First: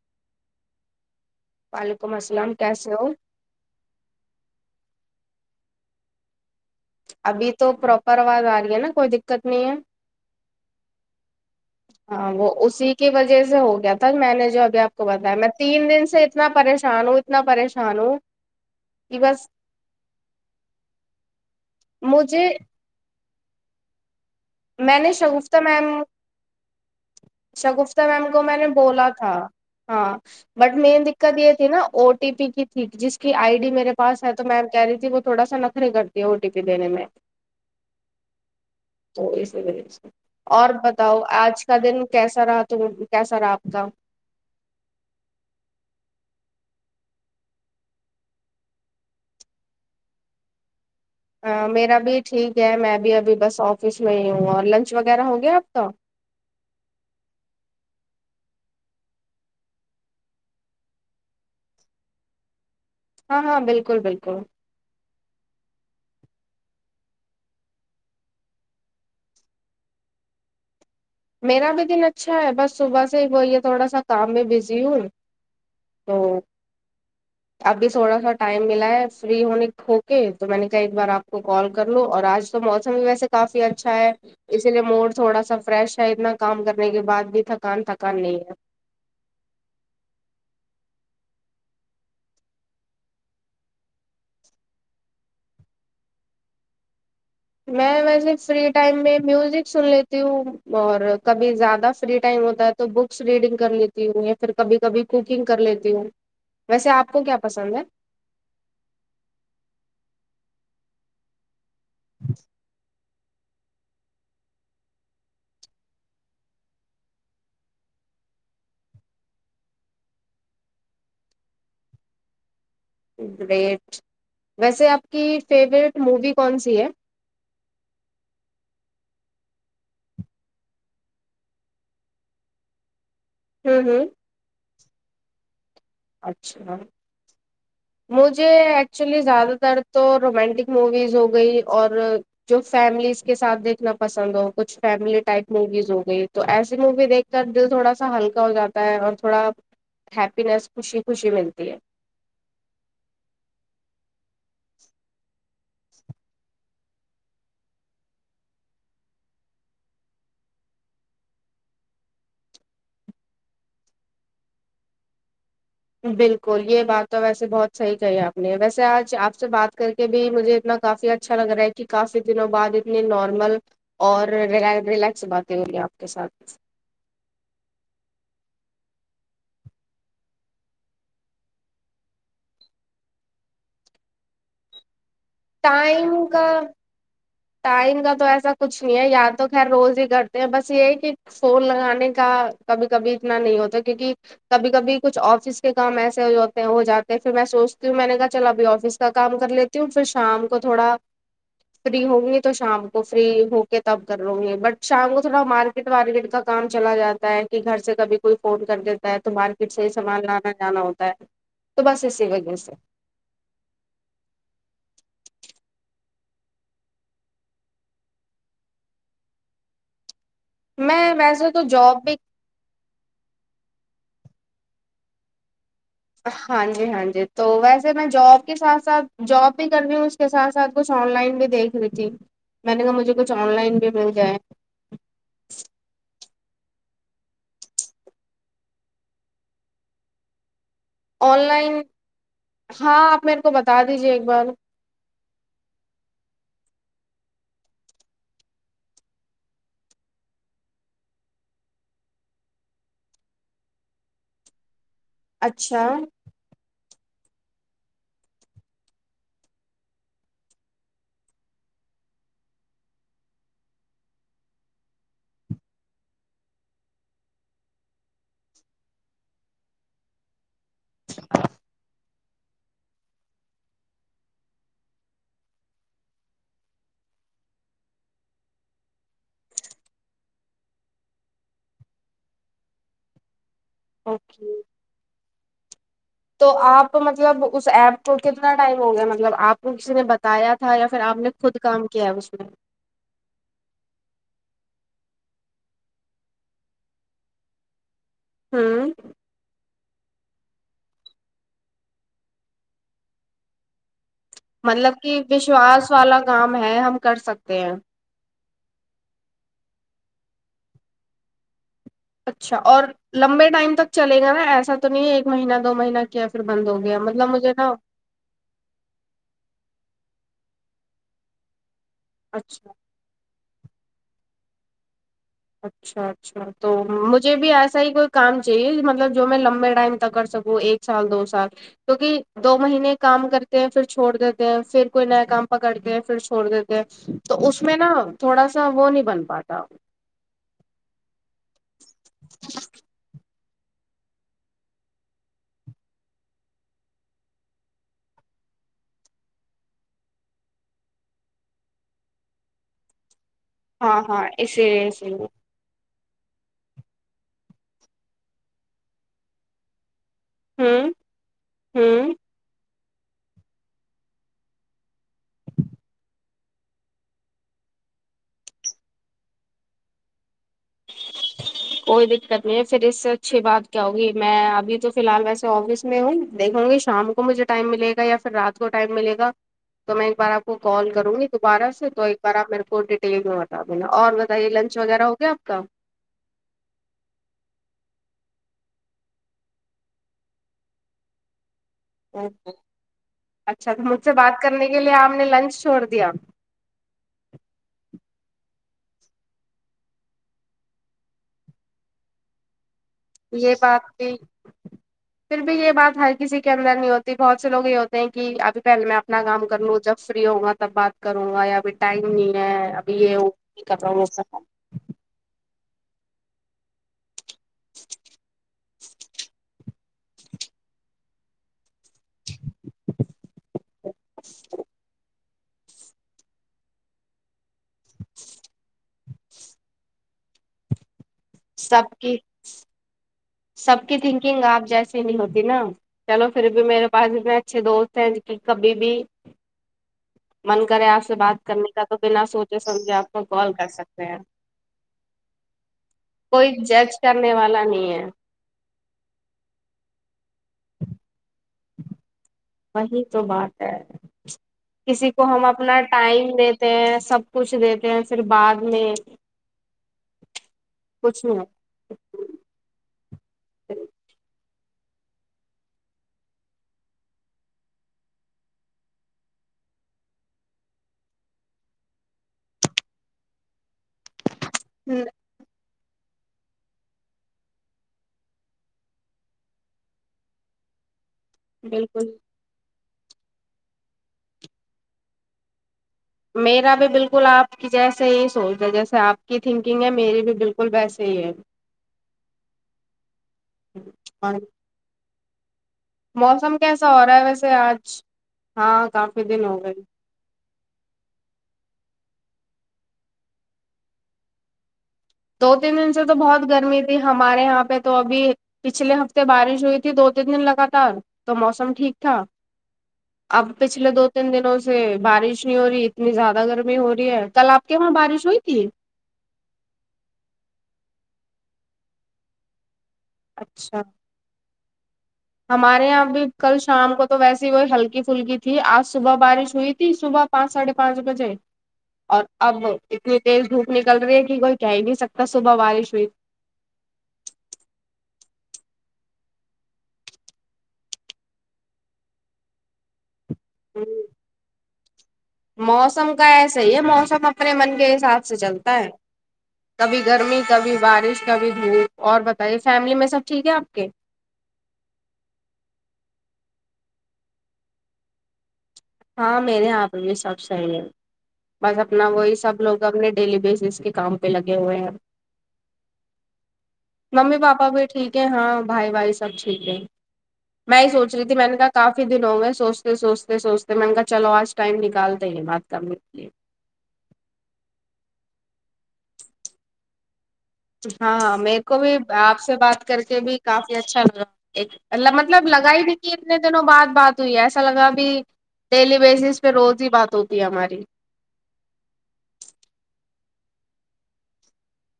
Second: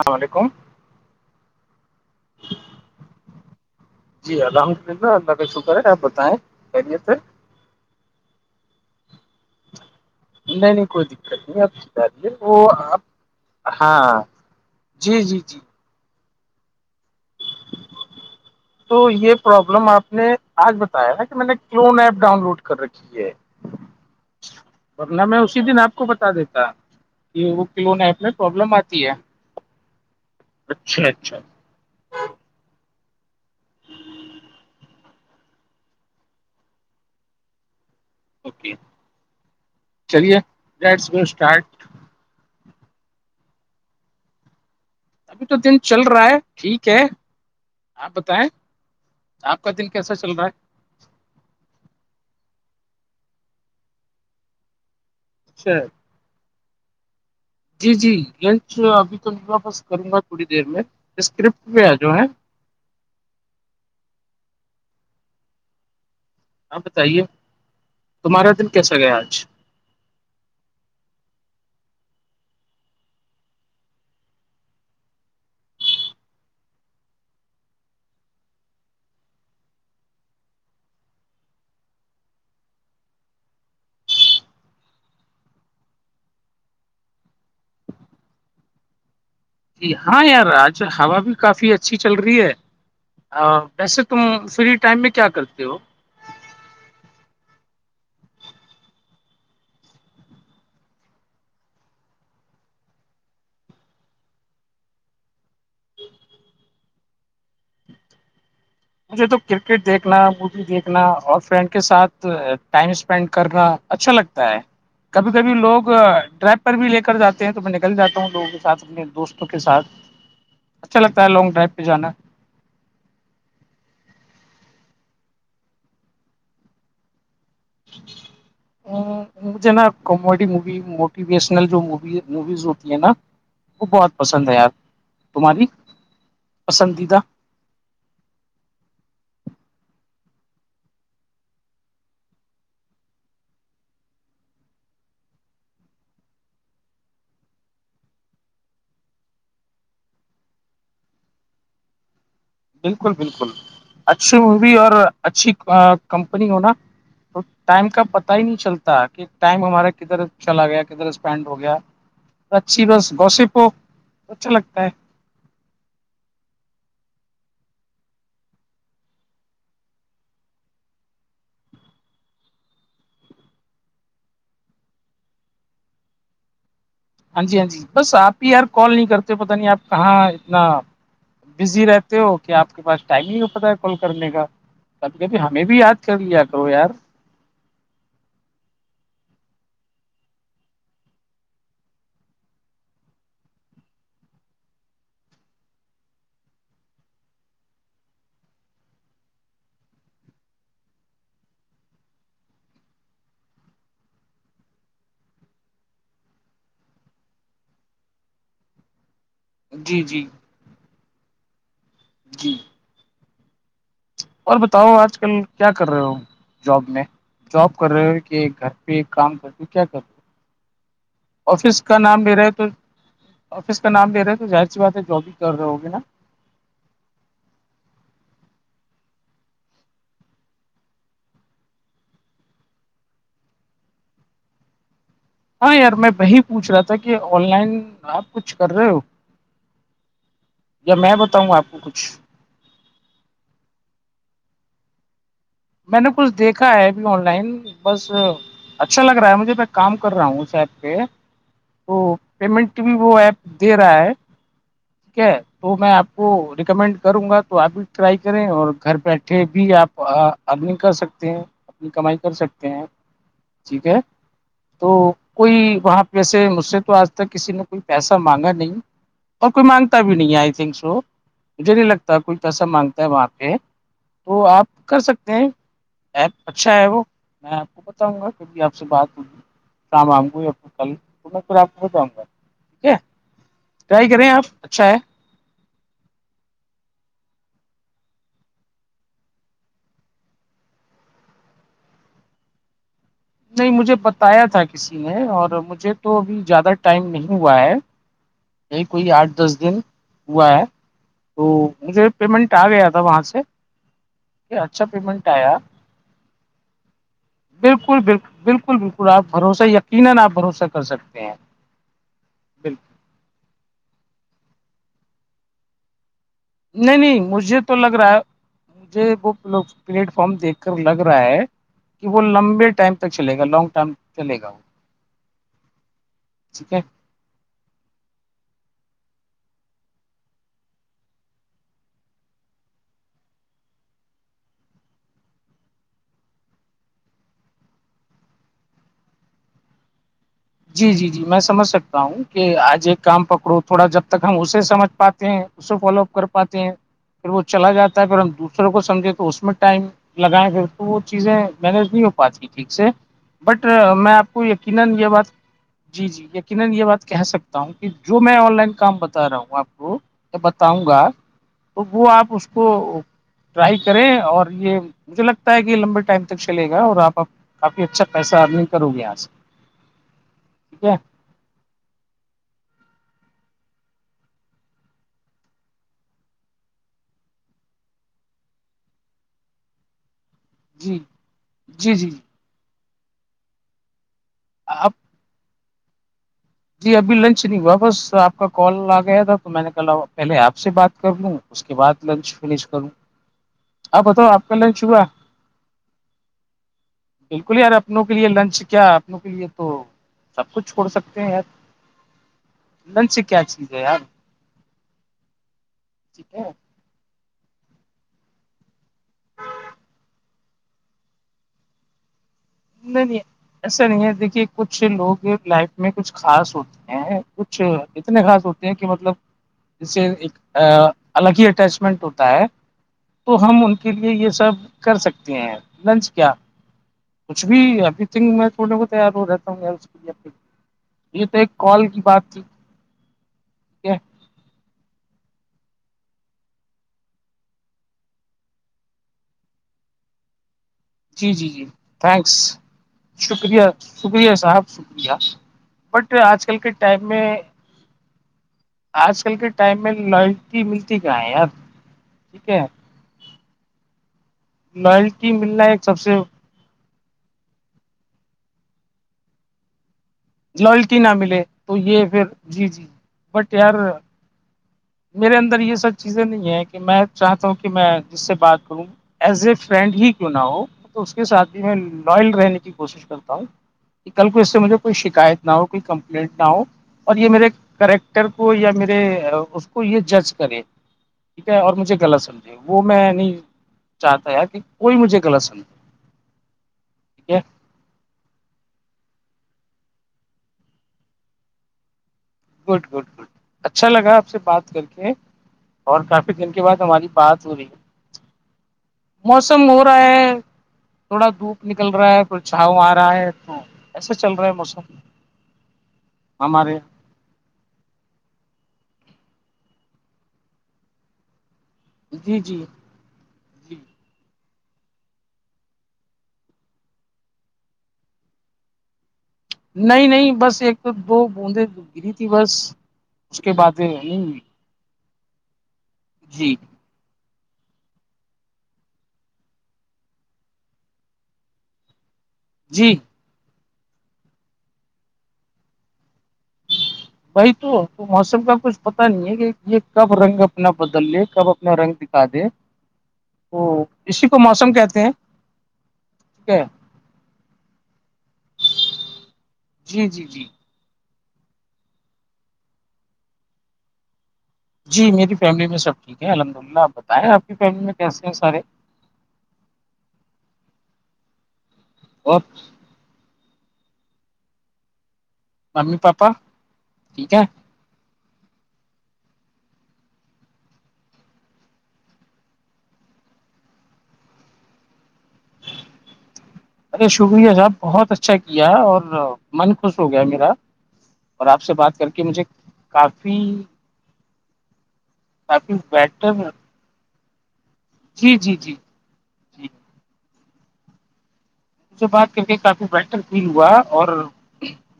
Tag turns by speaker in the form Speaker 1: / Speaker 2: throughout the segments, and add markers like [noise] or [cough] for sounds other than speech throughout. Speaker 1: اللام علیکم
Speaker 2: وعلیکم السلام کیسے ہو
Speaker 1: جی الحمد للہ اللہ کا شکر ہے آپ بتائیں خریت ہے
Speaker 2: ابھی تو پراپر آواز آ رہی ہے نا کوئی دقت نہیں ہے
Speaker 1: نہیں نہیں کوئی دقت نہیںپ
Speaker 2: ہاں وہ اسی کی وجہ سے ہو گیا تھا
Speaker 1: ہاں
Speaker 2: میں نے جو ابھی آپ کو
Speaker 1: جی
Speaker 2: بتایا
Speaker 1: جی
Speaker 2: میں
Speaker 1: جی
Speaker 2: تین دن سے اتنا پریشان ہوں اتنا پریشان ہوں
Speaker 1: تو
Speaker 2: کہ
Speaker 1: یہ
Speaker 2: بس
Speaker 1: پرابلم آپ نے آج بتایا تھا کہ میں نے کلون ایپ ڈاؤن
Speaker 2: مجھے
Speaker 1: لوڈ کر رکھی ہے
Speaker 2: نے
Speaker 1: ورنہ میں
Speaker 2: شگفتہ
Speaker 1: اسی دن
Speaker 2: میم
Speaker 1: آپ کو بتا دیتا کہ وہ کلون
Speaker 2: شگفتہ
Speaker 1: ایپ
Speaker 2: میم کو میں نے
Speaker 1: پرابلم آتی
Speaker 2: بولا
Speaker 1: ہے
Speaker 2: تھا ہاں بٹ مین
Speaker 1: اچھا
Speaker 2: دقت
Speaker 1: اچھا
Speaker 2: یہ تھی نا او ٹی پی کی ٹھیک جس کی آئی ڈی میرے پاس ہے تو میم کہہ رہی تھی وہ تھوڑا سا نخریے کرتی ہے او ٹی پی دینے میں
Speaker 1: اوکے
Speaker 2: تو اسی وجہ سے
Speaker 1: چلیے
Speaker 2: اور
Speaker 1: لیٹس
Speaker 2: بتاؤ
Speaker 1: گو
Speaker 2: آج
Speaker 1: اسٹارٹ
Speaker 2: کا دن کیسا رہا تو کیسا رہا آپ کا
Speaker 1: ابھی تو دن چل رہا ہے ٹھیک ہے آپ بتائیں آپ کا دن کیسا چل رہا ہے
Speaker 2: میرا بھی ٹھیک ہے میں بھی ابھی بس آفس میں ہی ہوں اور لنچ وغیرہ ہو گیا آپ
Speaker 1: اچھا
Speaker 2: کا
Speaker 1: جی جی لنچ ابھی تو لگا بس کروں گا تھوڑی دیر میں اسکرپٹ پہ آ جا ہے
Speaker 2: ہاں ہاں بالکل بالکل
Speaker 1: آپ بتائیے تمہارا دن کیسا گیا آج
Speaker 2: میرا بھی دن اچھا ہے بس صبح سے ہی وہ یہ تھوڑا سا کام میں بزی ہوں تو ابھی تھوڑا سا ٹائم ملا ہے فری ہونے ہو کے تو میں نے کہا ایک بار آپ کو کال کر لو اور آج تو موسم بھی ویسے کافی اچھا ہے اسی لیے موڈ تھوڑا سا فریش شاہ اتنا کام کرنے کے بعد بھی تھکان تھکان نہیں ہے
Speaker 1: جی ہاں یار آج ہوا بھی کافی اچھی چل رہی ہے ویسے تم فری ٹائم میں کیا کرتے ہو
Speaker 2: میں ویسے فری ٹائم میں میوزک سن لیتی ہوں اور کبھی زیادہ فری ٹائم ہوتا تو بکس ریڈنگ کر لیتی ہوں یا پھر کبھی کبھی کوکنگ کر لیتی ہوں ویسے آپ کو کیا پسند ہے
Speaker 1: مجھے تو کرکٹ دیکھنا مووی دیکھنا اور فرینڈ کے ساتھ ٹائم اسین کرنا اچھا لگتا ہے کبھی کبھی لوگ ڈرریب پر بھی لے کر جاتے ہیں تو میں نکل جاتا ہوں لوگوں کے ساتھ اپنے دوستوں کے ساتھ
Speaker 2: [inaudible]
Speaker 1: چلتا ہے لانگ ڈرائی پہ جانا
Speaker 2: گریٹ ویسے آپ کی فیوروریٹ مووی کون سی ہے [inaudible]
Speaker 1: مجھے نا کامیڈی مووی موٹیویشنل جو می موویز ہوتی ہے نا
Speaker 2: ہوں
Speaker 1: وہ
Speaker 2: ہوں
Speaker 1: بہت پسند ہے یار تمہاری
Speaker 2: اچھا
Speaker 1: پسندیدہ
Speaker 2: مجھے ایکچولی زیادہ تر تو رومانٹک موویز ہو گئی اور جو فیملیز کے ساتھ دیکھنا پسند ہو کچھ فیملی ٹائپ موویز ہو گئی تو ایسی مووی دیکھ کا دل تھوڑا سا ہلکا ہو جاتا ہے اور تھوڑا ہیپینس خوشی خوشی ملتی ہے
Speaker 1: بالکل بالکل اچھی مووی اور اچھی کمپنی ہوناا تو ٹائم کا پتا ہی نہیں چلتا کہ ٹائم ہمارا کدھر چلا گیا کدھر اسپینڈ ہو گیا اچھی بس گوسپ اچھا لگتا ہے
Speaker 2: بالکل یہ بات تو ویسے بہت صحیح کہی آپ نے ویسے آج آپ سے بات کر کے بھی مجھے اتنا کافی اچھا اچھا لگ رہا ہے کہ کافی دنوں بعد اتنی نارمل اور ریلیکس باتیں ہو گی آپ کے ساتھ
Speaker 1: ہاں جی ہاں جی بس آپ ہی یار کال نہیں کرتے پت نہیں آپ کہاں اتنا بزی رہتے ہو کیا آپ کے پاس ٹائم نہیں ہو پتا ہے کال کرنے کا کبھی کبھی ہمیں بھی یاد
Speaker 2: ٹائم
Speaker 1: کر
Speaker 2: کا
Speaker 1: لیا کرو یار
Speaker 2: ٹائم کا تو ایسا کچھ نہیں ہے یاار تو خیر روز ہی کرتے ہیں بس یہی کہ فون لگانے کا کبھی کبھی اتنا نہیں ہوتا کیونک کبھی کبھی کچھ آفس کے کام ایسے ہوتے ہیں وہ جاتے ہیں پھر میں سوچتی ہوں میں نے کہا چل ابھی آفس کا کام کر لیتی ہوں پھر شام کو تھوڑا فری ہوں گی تو شام کو فری ہو کے تب کر لوں گی بٹ شام کو تھوڑا مار ٹ کا کام چلا جاتا ہے کہ گھر سے کبھی کوئی فون کرتے تو مارکیٹ سے ہی
Speaker 1: جی جی
Speaker 2: سامان لانا جانا ہوتا ہے تو بس اسی وجہ
Speaker 1: جی
Speaker 2: سے
Speaker 1: اور بتاؤ آج کل کیا کر رہے ہو جاب میں جاب کر رہے ہو کہ گھر پہ ایک کام کرتی کیا کر
Speaker 2: میں ویسے تو
Speaker 1: آفس کا
Speaker 2: جاب
Speaker 1: نام بھی رہے تو آفس کا نام لے رہے ہیں تو اہر سی بات ہے جو بھی کر رہے ہوگے نا
Speaker 2: ہاں جی ہاں جی تو ویسے میں جاب کے ساتھ ساتھ جاب بھی کر رہی ہوں اس اس کے سھ ساتھ کچھ آن لائن بھی دیکھ رہی تھی میں نے کہا مجھے کچھ آن لائن بھی مل جائے
Speaker 1: ہاں یار میں وہی پوچھ رہا تھا کہ آن لائن آپ کچھ کر رہے ہو میں
Speaker 2: آن
Speaker 1: بتاؤں آپ کو
Speaker 2: لائن
Speaker 1: کچھ
Speaker 2: ہاں آپ میرے کو بتا دیجیے ایک بار
Speaker 1: میں نے کچھ دیکھا ہے اب آن لائن بس اچھا لگ رہا ہے مجھے میں کام کر رہا ہوں شاب کے تو پیمنٹ بھی وہ ایپ دے رہا ہے ٹھیک ہے تو
Speaker 2: اچھا
Speaker 1: میں آپ کو ریکمینڈ کروں گا تو آپ بھی ٹرائی کریں اور گھر بیٹھے بھی آپ اپ نہیں کر سکتے ہیں اپنی کمائی کر سکتے ہیں ٹھیک ہے تو کوئی وہاں پہ سے مجھ سے تو آج تک کسی نے کوئی پیسہ مانگا نہیں اور کوئی مانگتا بھی نہیں ہے آئی تھنک سو مجھے نہیں لگتا کوئی پیسہ مانگتا ہے وہاں پہ تو آپ کر سکتے ایپ اچھا ہے وہ میں آپ کو بتاؤں گا کبھی آپ سے بات ہوی شام آں گ یا پھر کل پور پھر آپ کو ہو جاؤں گا ٹھیک ہے ٹرائی کریں آپ
Speaker 2: اوکے
Speaker 1: اچھا ہے
Speaker 2: تو آپ مطلب اس ایپ کو کتنا ٹائم ہو گیا مطلب آپ کو کسی نے ب بتایا تھا یا پھر آپ نے خود کام کیا اس میں
Speaker 1: نہیں مجھے بتایا تھا کسی نے اور مجھے تو ابھی زیادہ ٹائم نہیں ہوا ہے یہی
Speaker 2: ہوں
Speaker 1: کوئی آٹھ دس دن ہوا ہے تو مجھے پیمنٹ آ گیا تھا وہاں سے کہ اچھا
Speaker 2: مطلب کہ
Speaker 1: پیمنٹ آیا
Speaker 2: وشواس والا کام ہے ہم کر سکتے ہیں
Speaker 1: بالکل بالکل بالکل بالکل بھروسے یقینا اپ بھروسہ کر سکتے ہیں
Speaker 2: اچھا اور
Speaker 1: بالکل
Speaker 2: لمبے ٹائم تک چلے گا نا ایسا تو نہیں ہے ایک مہینہ دو مہینہ کی اب
Speaker 1: نہیں نہیں مجھے تو لگ رہا ہے مجھے وہ پلیٹ فارم دیکھ کر لگ رہا ہے کہ وہ
Speaker 2: اچھا
Speaker 1: لمبے ٹائم تک چل گا لانگ ٹرم چلے گا
Speaker 2: اچھا اچھا تو
Speaker 1: ٹھیک ہے
Speaker 2: مجھے بھی ایسا ہی کوئی کام چاہیے مطلب جو میں لمبے ٹائم تک کر سکوں ایک سال دو سال کیونکہ دو مہینے کام کرتے ہیں پھر چھوڑ دیتے ہیں پھر کوئی نیا کام پکڑتے ہیں پھر چھوڑ دیتے ہیں تو اس میں نا تھوڑا سا وہ نہیں بن پاتا
Speaker 1: جی جی جی میں سمجھ سکتا ہوں کہ آج ایک کام پکڑو تھوڑا جب تک ہم اسے سمجھ پاتے ہیں اسے فالو اپ کر پاتے ہیں پھر وہ چلا جاتا ہے پھر ہم دوسروں کو سمجھے تو اس میں ٹائم لگائیں گھر تو وہ چیزیں مینج نہیں ہو پاتی ٹھیک سے بٹ
Speaker 2: ہاں
Speaker 1: میں
Speaker 2: ہاں
Speaker 1: اپ کو
Speaker 2: اسی
Speaker 1: یقینا
Speaker 2: لیے اسی
Speaker 1: یہ
Speaker 2: لیے
Speaker 1: بات جی جی یقینا یہ بات کہہ سکتا ہوں کہ جو میں ان لائن کام بتا رہا ہوں اپ کو بتاؤں
Speaker 2: ہوں
Speaker 1: گا تو وہ
Speaker 2: ہوں
Speaker 1: آپ اس کو ٹرائی کریں اور یہ مجھے لگتا ہے کہ لمبے ٹائم تک چلے گا اور آپ کافی اچھا پیسہ ارنگ کرو گی یہاں سے ٹھیک ہے [unintelligible]
Speaker 2: کوئی دقت نہیں ہے پھر اس سے اچھی بات کیا ہوگی میں ابھی تو فی الحال ویسے آفس میں ہوں دیکھوں گی شام کو مجھے ٹائم ملے گا یا پھر رات کو ٹائم ملےا تو میں ایک بار آپ کو کال
Speaker 1: جی
Speaker 2: کروں گی دوبارہ سے
Speaker 1: جی
Speaker 2: تو
Speaker 1: جی جی
Speaker 2: ایک بار آپ میرے کو ڈیٹیل میں بتا دینا اور کہی لنچ
Speaker 1: آپ
Speaker 2: وغیرہ ہو گیا آپ کا
Speaker 1: جی ابھی لنچ نہیں ہوا بس آپ کا کال آ گیا تھا تو میں نے کہا پہلے آپ سے بات کر لوں اس کے بعد لنچ فش کروں
Speaker 2: اچھا تو مجھ
Speaker 1: آپ
Speaker 2: سے
Speaker 1: بتاؤ
Speaker 2: بات
Speaker 1: آپ کا
Speaker 2: کرنے کے
Speaker 1: لنچ
Speaker 2: لیے
Speaker 1: ہوا
Speaker 2: آپ نے لنچ چھوڑ دیا
Speaker 1: بالکل یار اپنوں کے لیے لنچ کیا اپنوں کے لیے تو سب کچھ چھوڑ سکتے ہیں یار لنچ سے کیا
Speaker 2: یہ
Speaker 1: چیز ہے
Speaker 2: بات
Speaker 1: یار
Speaker 2: بھی پھر بھی یہ بات ہر
Speaker 1: ٹھیک
Speaker 2: کسی
Speaker 1: ہے
Speaker 2: کے اندر نہیں ہوتی بہت سے لو یہ ہوتے ہیں کہ ابھی پہلے میں اپنا کام کر لوں جب فری ہوں گا تب بات کروں گا یا پھر ٹائم نہیں ہے ابھی
Speaker 1: نہیں
Speaker 2: یہ
Speaker 1: نہیں
Speaker 2: کا
Speaker 1: ایسا نہیں ہے
Speaker 2: سک
Speaker 1: دیکھیے کچھ لوگ لائف میں کچھ خاص ہوتے ہیں کچھ اتنے خاص ہوتے ہیں کہ مطلب اس سے ایک الگ ہی اٹیچ منٹ ہوتا ہے تو ہم ان کے لیے یہ سب کر سکتے ہیں لنچ کیا کچھ بھی ابری تھنک میں تھوڑے کو تیار ہو رہتا ہوں کےے یہ تو ایک کال کی بات تھی
Speaker 2: سب
Speaker 1: ٹھیک
Speaker 2: کی
Speaker 1: ہے
Speaker 2: تھنکنگ آپ جیسی نہیں ہوتی نا چلو پھر بھی میرے پاس اتنے اچھے دوست ہیں ج کی کبھی بھی من کرے آپ سے
Speaker 1: جی
Speaker 2: بات
Speaker 1: جی جی
Speaker 2: کرنے کا تو بنا
Speaker 1: تھینکس
Speaker 2: سوچے سمجھے آپ کو کال
Speaker 1: شکریہ
Speaker 2: کر سکتے ہیں
Speaker 1: شکریہ صاحب شکریہ بٹ آج
Speaker 2: کوئی
Speaker 1: کل کے
Speaker 2: جج
Speaker 1: ٹائم میں
Speaker 2: کرنے والا نہیں ہے
Speaker 1: آج کل کے ٹائم میں لوائلٹی ملتی کہ ہے یار ٹھیک ہے یار
Speaker 2: وہی تو بات ہے کسی کو
Speaker 1: لائلٹی
Speaker 2: ہم
Speaker 1: ملنا
Speaker 2: اپنا
Speaker 1: ایک سب سے
Speaker 2: ٹائم سب کچھ دیتے ہیں پھر بعد میں
Speaker 1: لائلٹی نہ
Speaker 2: کچھ نہیں
Speaker 1: ملے
Speaker 2: ہوتا۔
Speaker 1: تو یہ پھر جی جی بٹ یار میرے اندر یہ سب چیزیں نہیں ہیں کہ میں چاہتا ہوں کہ میں جس سے بات کروں ایز اے فرینڈ ہی کیوں نہ ہو تو اس کے ساتھ بھی میں لوائل رہنے کی کوشش کرتا ہوں کل کو اس سے مجھے کوئی شکایت نہ ہو کوئی کمپلینٹ نہ ہو اور یہ میرے کریکٹر کو یا میرے اس کو یہ جج کرے ٹھیک ہے اور مجھے
Speaker 2: بالکل
Speaker 1: غلط سمجھے وہ میں نہیں چاہتا ی کہ کوئی مجھے غلط سمجھے
Speaker 2: میرا بھی بالکل
Speaker 1: ٹھیک ہے
Speaker 2: آپ کہ جیسے ہی سوچ رہ جیسے آپ کی تھنکنگ ہے میری بھی بالکل ویسے ہی ہے
Speaker 1: گڈ گڈ گڈ اچھا لگا آپ
Speaker 2: اور
Speaker 1: سے بات کر کے اور کافی دن
Speaker 2: موسم
Speaker 1: کے بعد
Speaker 2: کیسا
Speaker 1: ہماری
Speaker 2: رہا ہے
Speaker 1: بات
Speaker 2: ویسے
Speaker 1: ہو رہی ہے
Speaker 2: آج ہاں ک
Speaker 1: موسم ہو رہا ہے تھوڑا دھوپ نکل رہا ہے پھر چھاؤ آ رہا ہے تو ایسا چل رہا ہے موسم
Speaker 2: دو تین دن سے تو بہت
Speaker 1: ہمارے
Speaker 2: گرمی
Speaker 1: یہاں۔
Speaker 2: تھی ہمارے یہاں پہ تو ابھی پچھلے ہفتے بارش ہوئی تھی دو تین دن لگاتار تو موسم ٹھیک
Speaker 1: جی جی
Speaker 2: [unintelligible] اب
Speaker 1: جی
Speaker 2: پچھلے دو تین دنوں سے بارش نہیں ہو رہی اتنی زیادہ گرمی ہو رہی ہے کل آپ کی ہماں بارش ہوئیتی
Speaker 1: نہیں نہیں بس ایک تو دو بوندیں گری تھی بس اس کے بعد
Speaker 2: اچھا
Speaker 1: نہیں ہوئی
Speaker 2: ہمارے یہاں ا بھی
Speaker 1: جی
Speaker 2: کل شام کو تو ویسی وہی ہلکی پھلکی تھی آج صبح بارش ہوئی تھی صبح پانچ ساڑھے پانچ بجے اور اب
Speaker 1: جی
Speaker 2: اتنی تیز دھوپ نکل رہی ہے کہ کوئی کہہ ہی نہیں سکتا صبح بارش ہوئی
Speaker 1: بھائی تو تو موسم کا کچھ پتا نہیں ہے کہ یہ کب رنگ اپنا بدل لے کب اپنا رنگ دکھا دے
Speaker 2: [inaudible]
Speaker 1: اسی کو موسم کہتے ہیں
Speaker 2: موسم کا ایسا ہی ہے موسم اپنے من کے حساب سے چلتا ہے کبھی
Speaker 1: جی جی
Speaker 2: گرمی
Speaker 1: جی
Speaker 2: کبھی بارش کبھی دھوپ اور بتائیے فیملی میں سب ٹھیک ہے آپ کے
Speaker 1: جی میری فیملی میں سب ٹھیک ہے الحمد للہ آپ بتائیں آپ کی فیملی میں کیسے ہیں سارے
Speaker 2: ہاں میرے یہاں پہ بھی سب صحیح ہے بس اپنا وہی
Speaker 1: اور
Speaker 2: سب لوگ س اپنے ڈیلی بیسس کے کام پہ لگے ہوئے ہیں
Speaker 1: ممی پاپا ٹھیک
Speaker 2: ممی
Speaker 1: ہے
Speaker 2: پاپا بھی ٹھیک ہے ہاں بھائی بھائی سب ٹھیک ہے میں سوچ رہی تھی میں نے کہا کافی دنوں گئے سوچتے سوچتے سوچتے تو میں نے کہا چلو آج ٹائم نکالتے ہیں بات کرنے کے لیے
Speaker 1: ارے شکریہ صاحب بہت اچھا کیا اور من خوش ہو گیا میرا
Speaker 2: ہاں
Speaker 1: اور
Speaker 2: میرے
Speaker 1: آپ سے
Speaker 2: کو بھی
Speaker 1: بات کر کے
Speaker 2: آپ
Speaker 1: مجھے
Speaker 2: سے بات کر کے بھی کافی اچھا لگا ایک مطلب لگ
Speaker 1: کافی
Speaker 2: ہی دھی
Speaker 1: بیٹر
Speaker 2: اتنے دنوں بعد بع تو یہ ایسا لگا اب
Speaker 1: جی جی جی
Speaker 2: ڈیلی بیسس پہ
Speaker 1: جی
Speaker 2: روز ہی بات ہوتی ہے ہماری
Speaker 1: اس سے بات کر کے کافی بٹر فیل ہوا اور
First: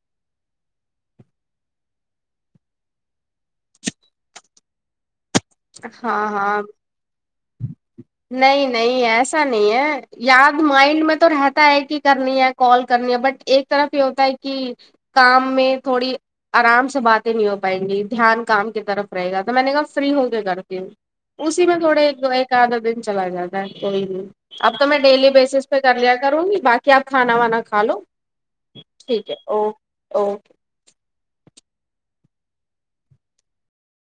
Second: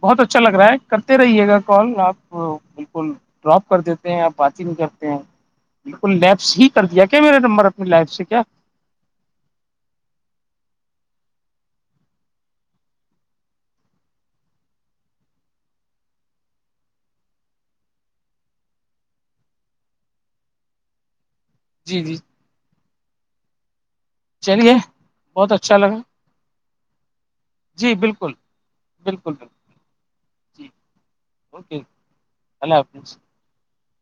Speaker 1: بہت اچھا لگ رہا ہے کرتے رہیے گا کال آپ بالکل ڈراپ کر دیتے ہیں آپ باتگ کرتے ہیں بالکل
Speaker 2: ہاں
Speaker 1: لیبس
Speaker 2: ہاں
Speaker 1: ہی کر دیا کیا میرا نمبر اپنی لائف سے کیا
Speaker 2: نہیں نہیں ایسا نہیں ہے یاد مائنڈ میں تو رہتا ہے کہ کرنی ہے کال کرنی ہے بٹ ایک طرف یہ ہوتا ہے کہ کام میں تھوڑی آرام سے باتیں نہیں ہو پائیں گی دھیان کام کی طرف رہے گا تو میں نے کہا فری ہو کرتی ہوں اسی میں تھوڑے
Speaker 1: جی جی
Speaker 2: ایک آدھا دن چلا جاتا ہے کوئی نہیں
Speaker 1: چلیے
Speaker 2: اب تو میں ڈیلی
Speaker 1: بہت
Speaker 2: بیسس
Speaker 1: اچھا
Speaker 2: پہ کر
Speaker 1: لگا
Speaker 2: لیا کروں گی باقی آپ کھانا وانا کھا
Speaker 1: جی
Speaker 2: لو
Speaker 1: بالکل
Speaker 2: ٹھیک
Speaker 1: بالکل
Speaker 2: ہے
Speaker 1: بالکل
Speaker 2: اوک اوکے
Speaker 1: جی اوکے ال آ